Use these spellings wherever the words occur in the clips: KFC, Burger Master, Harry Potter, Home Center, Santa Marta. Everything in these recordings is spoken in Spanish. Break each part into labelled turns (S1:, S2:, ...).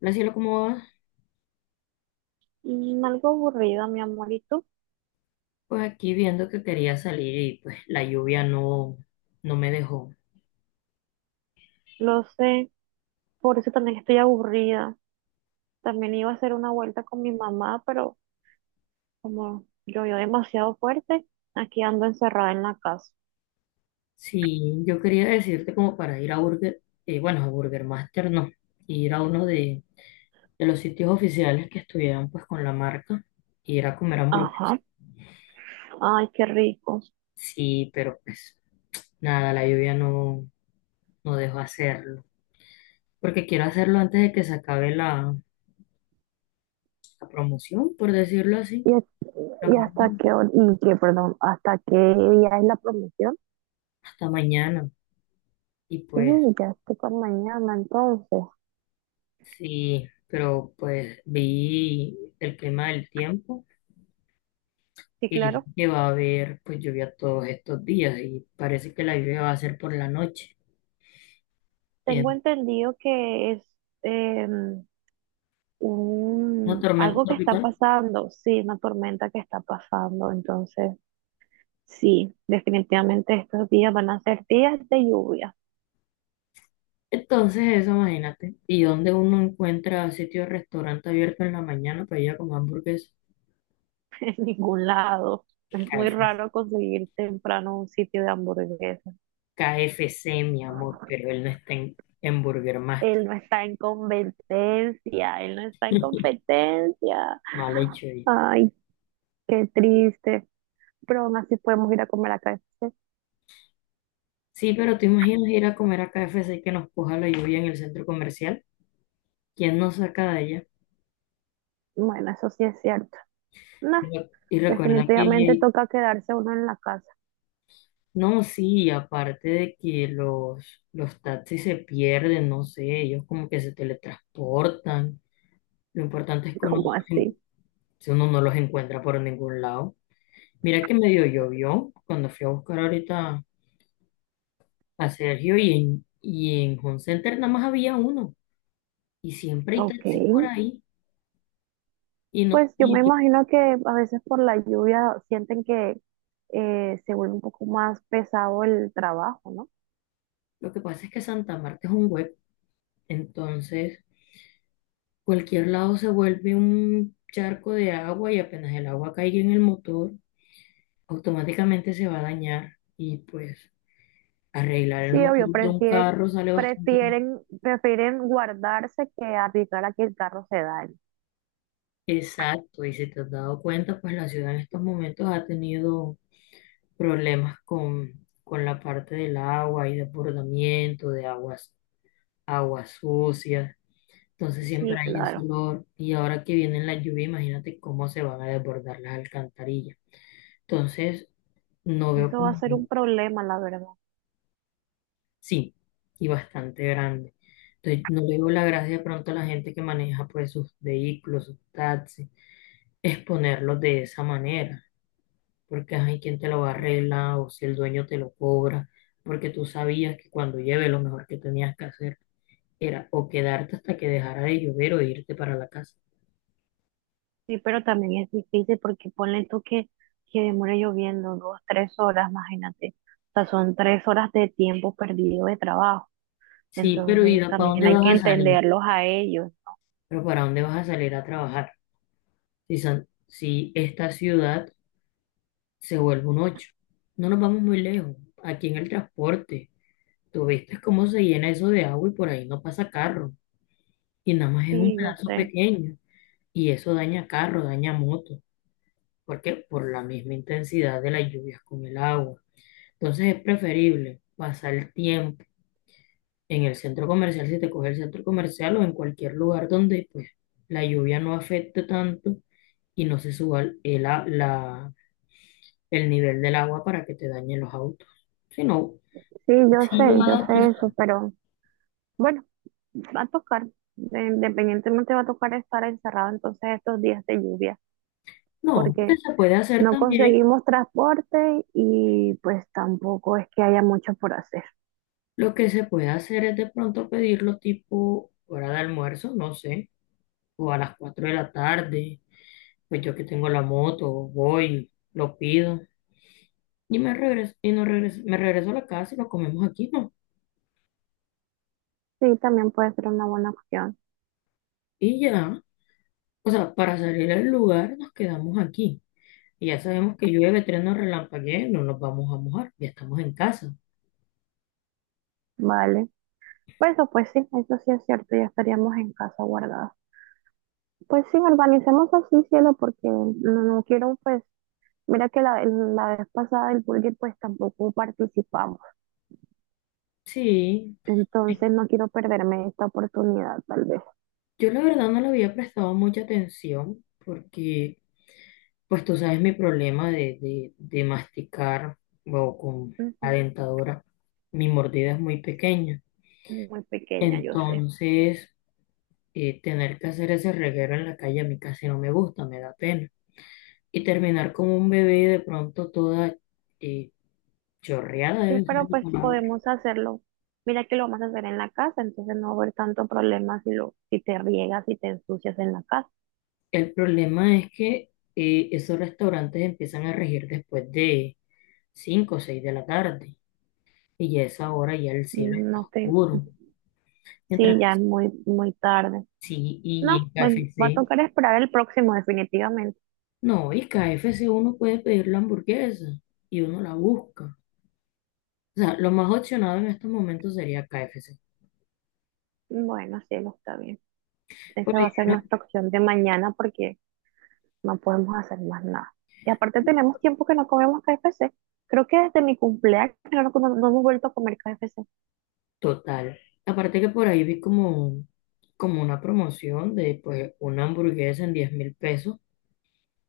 S1: La cielo, ¿cómo va?
S2: Algo aburrida, mi amorito.
S1: Pues aquí viendo que quería salir y pues la lluvia no me dejó.
S2: Lo sé, por eso también estoy aburrida. También iba a hacer una vuelta con mi mamá, pero como llovió demasiado fuerte, aquí ando encerrada en la casa.
S1: Sí, yo quería decirte como para ir a Burger, bueno, a Burger Master no, ir a uno de los sitios oficiales que estuvieran pues con la marca y ir a comer hamburguesas.
S2: Ajá. Ay, qué rico.
S1: Sí, pero pues nada, la lluvia no dejó hacerlo. Porque quiero hacerlo antes de que se acabe la promoción, por decirlo así.
S2: ¿Y, hasta
S1: Hasta
S2: y hasta
S1: mañana.
S2: qué hora, y qué, perdón, hasta qué día es la promoción?
S1: Hasta mañana. Y pues
S2: Uy, ya estoy con mañana, entonces.
S1: sí, pero pues vi el clima del tiempo
S2: Sí,
S1: y dije
S2: claro.
S1: que va a haber pues lluvia todos estos días y parece que la lluvia va a ser por la noche.
S2: Tengo
S1: En
S2: entendido que es em,
S1: Una tormenta
S2: algo que está
S1: tropical.
S2: pasando, sí, una tormenta que está pasando. Entonces, sí, definitivamente estos días van a ser días de lluvia.
S1: Entonces eso, imagínate. Y dónde uno encuentra sitio de restaurante abierto en la mañana para ir a comer hamburguesa.
S2: En ningún lado.
S1: K
S2: Es muy
S1: F C,
S2: raro conseguir temprano un sitio de hamburguesas.
S1: Mi amor, pero él no está en Burger Master.
S2: Él no está en competencia, él no está en competencia.
S1: Mal hecho ahí.
S2: Ay, qué triste. Pero aún así podemos ir a comer a KFC.
S1: Sí, pero tú imaginas ir a comer a K F C y que nos coja la lluvia en el centro comercial. ¿Quién nos saca de allá?
S2: Bueno, eso sí es cierto. No,
S1: Y recuerda
S2: definitivamente
S1: que,
S2: toca quedarse uno en la casa.
S1: no, sí, aparte de que los taxis se pierden, no sé, ellos como que se teletransportan. Lo importante es que uno, no
S2: ¿Cómo
S1: los
S2: así?
S1: si uno no los encuentra por ningún lado. Mira que medio llovió cuando fui a buscar ahorita a Sergio y en Home Center nada más había uno. Y siempre hay
S2: Ok.
S1: taxis por ahí. Y, no,
S2: Pues yo me
S1: y
S2: imagino que a veces por la lluvia sienten que se vuelve un poco más pesado el trabajo, ¿no?
S1: lo que pasa es que Santa Marta es un web, entonces. Cualquier lado se vuelve un charco de agua y apenas el agua caiga en el motor, automáticamente se va a dañar y pues arreglar
S2: Sí,
S1: el
S2: obvio,
S1: motor de un carro sale bastante caro.
S2: prefieren guardarse que arriesgar a que el carro se dañe.
S1: Exacto, y si te has dado cuenta, pues la ciudad en estos momentos ha tenido problemas con la parte del agua y desbordamiento de aguas sucias. Entonces siempre
S2: Sí,
S1: hay ese
S2: claro,
S1: olor y ahora que vienen las lluvias, imagínate cómo se van a desbordar las alcantarillas. Entonces, no veo
S2: eso va a
S1: como.
S2: ser un problema, la verdad.
S1: Sí, y bastante grande. Entonces, no le veo la gracia de pronto a la gente que maneja pues sus vehículos, sus taxis, exponerlos de esa manera, porque hay quien te lo va a arreglar o si el dueño te lo cobra, porque tú sabías que cuando lleve lo mejor que tenías que hacer era o quedarte hasta que dejara de llover o irte para la casa.
S2: Sí, pero también es difícil porque ponle tú que demore lloviendo dos, tres horas, imagínate. O sea, son tres horas de tiempo perdido de trabajo.
S1: Sí, pero ¿y
S2: Entonces
S1: para
S2: también
S1: dónde
S2: hay que
S1: vas a salir?
S2: entenderlos a ellos.
S1: Pero ¿para dónde vas a salir a trabajar? Si esta ciudad se vuelve un ocho, no nos vamos muy lejos, aquí en el transporte. Tú viste cómo se llena eso de agua y por ahí no pasa carro. Y nada más es un
S2: Sí, yo
S1: pedazo
S2: sé.
S1: pequeño. Y eso daña carro, daña moto. Porque por la misma intensidad de las lluvias con el agua. Entonces es preferible pasar el tiempo en el centro comercial, si te coge el centro comercial o en cualquier lugar donde pues la lluvia no afecte tanto y no se suba el nivel del agua para que te dañen los autos. Si no,
S2: Sí,
S1: si yo
S2: yo sé eso, pero bueno, va a tocar, independientemente va a tocar estar encerrado entonces estos días de lluvia,
S1: no, lo que
S2: porque
S1: se puede hacer
S2: no
S1: también.
S2: conseguimos transporte y pues tampoco es que haya mucho por hacer.
S1: Lo que se puede hacer es de pronto pedirlo tipo hora de almuerzo, no sé, o a las 4 de la tarde, pues yo que tengo la moto, voy, lo pido y me regreso, y no regreso, me regreso a la casa y lo comemos aquí, ¿no?
S2: Sí, también puede ser una buena opción,
S1: Y ya, o sea, para salir del lugar nos quedamos aquí. Y ya sabemos que llueve, trueno, relampaguee, no nos vamos a mojar, ya estamos en casa.
S2: ¿vale? Pues eso, pues sí, eso sí es cierto, ya estaríamos en casa guardados. Pues sí, organicemos así, cielo, porque no, no quiero, pues, mira que la vez pasada el Burger pues tampoco participamos.
S1: Sí,
S2: Entonces no quiero perderme esta oportunidad, tal vez.
S1: yo la verdad no le había prestado mucha atención porque pues tú sabes mi problema de, masticar o con la
S2: Ujú.
S1: dentadura. Mi mordida es muy pequeña.
S2: Muy pequeña, yo sé.
S1: Entonces, tener que hacer ese reguero en la calle a mí casi no me gusta, me da pena. Y terminar como un bebé de pronto toda, eh, chorreada,
S2: Sí,
S1: debe ser
S2: pero
S1: la
S2: pues
S1: palabra.
S2: podemos hacerlo. Mira que lo vamos a hacer en la casa, entonces no va a haber tanto problema si lo, si te riegas y te ensucias en la casa.
S1: El problema es que esos restaurantes empiezan a regir después de 5 o 6 de la tarde. Y ya a esa hora ya el cielo está
S2: No te,
S1: oscuro. Mientras
S2: sí,
S1: que
S2: ya es muy, muy tarde.
S1: sí, y
S2: No,
S1: en
S2: bueno, va a
S1: KFC.
S2: tocar esperar el próximo, definitivamente.
S1: No, y KFC uno puede pedir la hamburguesa y uno la busca. O sea, lo más opcionado en estos momentos sería KFC.
S2: Bueno, sí, lo está bien.
S1: Por
S2: Esa va a
S1: ahí,
S2: ser nuestra opción de mañana porque no podemos hacer más nada. Y aparte tenemos tiempo que no comemos KFC. Creo que desde mi cumpleaños no hemos vuelto a comer KFC.
S1: total. Aparte que por ahí vi como una promoción de pues una hamburguesa en 10.000 pesos.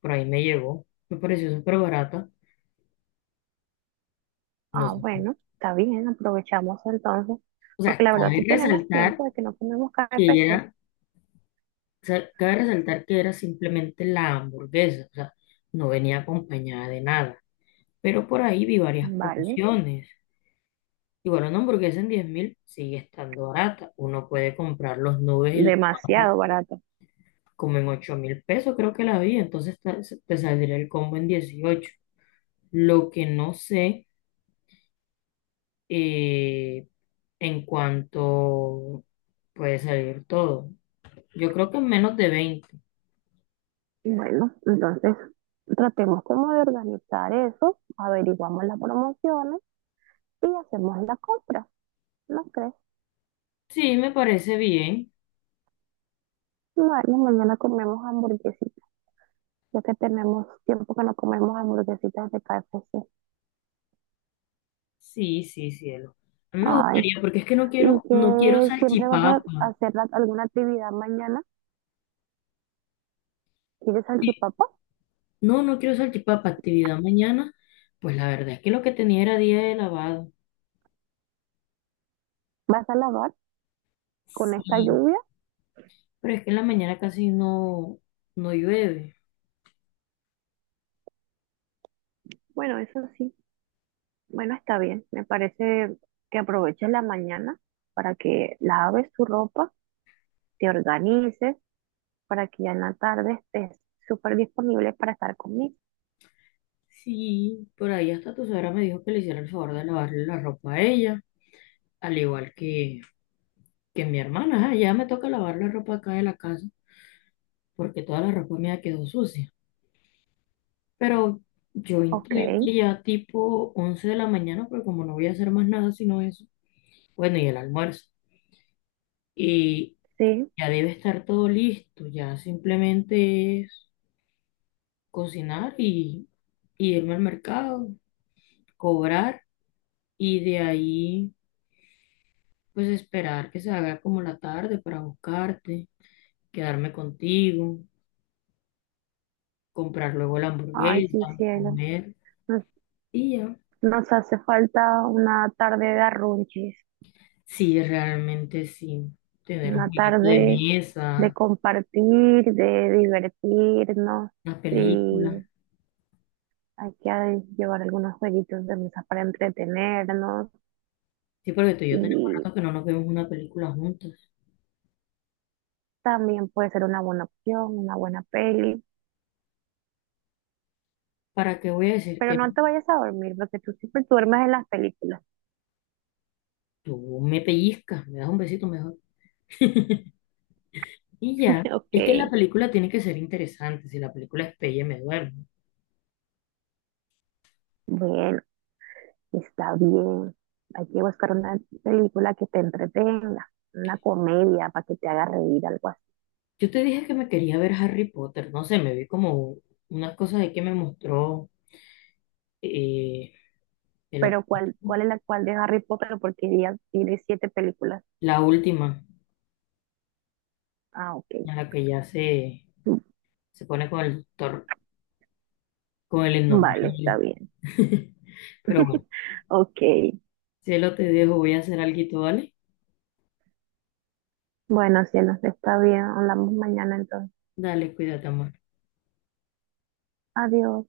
S1: Por ahí me llegó. Me pareció súper barata. No
S2: Ah,
S1: sé.
S2: bueno, está bien, aprovechamos entonces,
S1: O
S2: porque
S1: sea,
S2: la verdad
S1: cabe
S2: sí tenemos
S1: resaltar
S2: tiempo de que no comemos
S1: que
S2: KFC.
S1: era, o sea, cabe resaltar que era simplemente la hamburguesa. O sea, no venía acompañada de nada. Pero por ahí vi varias
S2: Vale,
S1: promociones. Y bueno, una hamburguesa en 10 mil sigue estando barata. Uno puede comprar los nubes y las papas
S2: demasiado barato.
S1: como en 8.000 pesos, creo que la vi. Entonces te saldría el combo en 18. Lo que no sé, eh, en cuanto puede salir todo. Yo creo que en menos de 20.
S2: Bueno, entonces tratemos como de organizar eso, averiguamos las promociones y hacemos la compra, ¿no crees?
S1: Sí, me parece bien.
S2: Bueno, mañana comemos hamburguesitas, ya que tenemos tiempo que no comemos hamburguesitas de KFC.
S1: Sí, sí, cielo. A mí me
S2: Ay,
S1: gustaría, porque es que
S2: ¿y
S1: no quiero
S2: que siempre vas a
S1: salchipapa.
S2: hacer alguna actividad mañana? ¿Quieres
S1: Sí,
S2: salchipapa?
S1: no, no quiero salchipapa, actividad mañana. Pues la verdad es que lo que tenía era día de lavado.
S2: ¿Vas a lavar con esta
S1: Sí,
S2: lluvia?
S1: pero es que en la mañana casi no llueve.
S2: Bueno, eso sí. Bueno, está bien. Me parece que aproveches la mañana para que laves tu ropa, te organices, para que ya en la tarde estés súper disponible para estar conmigo.
S1: Sí, por ahí hasta tu suegra me dijo que le hiciera el favor de lavarle la ropa a ella, al igual que mi hermana. Ah, ya me toca lavar la ropa acá de la casa, porque toda la ropa mía quedó sucia. Pero yo
S2: Ok,
S1: intuyo que ya tipo 11 de la mañana, porque como no voy a hacer más nada sino eso, bueno, y el almuerzo. Y
S2: sí.
S1: ya debe estar todo listo, ya simplemente es cocinar y irme al mercado, cobrar y de ahí pues esperar que se haga como la tarde para buscarte, quedarme contigo, comprar luego la
S2: Ay, sí,
S1: hamburguesa,
S2: cielo.
S1: comer
S2: Nos,
S1: y ya.
S2: nos hace falta una tarde de arrunches,
S1: Sí, realmente sí, tener un
S2: una
S1: jueguito de
S2: tarde de
S1: mesa,
S2: compartir, de divertirnos
S1: una película.
S2: y hay que llevar algunos jueguitos de mesa para entretenernos
S1: Sí, porque tú y yo tenemos
S2: y
S1: rato que no nos vemos una película juntas.
S2: también puede ser una buena opción, una buena peli,
S1: ¿Para qué voy a decir
S2: pero
S1: que no?
S2: no te vayas a dormir porque tú siempre duermes en las películas.
S1: Tú me pellizcas, me das un besito mejor. Y ya, es que la
S2: Ok,
S1: película tiene que ser interesante, si la película es pelle me duermo.
S2: bueno, está bien. Hay que buscar una película que te entretenga, una comedia para que te haga reír, algo así.
S1: Yo te dije que me quería ver Harry Potter, no sé, me vi como unas cosas ahí que me mostró, eh, de la,
S2: Pero ¿cuál, cuál es la cual de Harry Potter? Porque ya tiene 7 películas.
S1: la última,
S2: Ah, ok.
S1: en la que ya se pone con el doctor, con el
S2: Vale, está
S1: innombrable.
S2: bien.
S1: Pero bueno,
S2: Ok.
S1: si lo te dejo, voy a hacer alguito, ¿vale?
S2: Bueno, cielos, está bien. Hablamos mañana entonces.
S1: Dale, cuídate, amor.
S2: Adiós.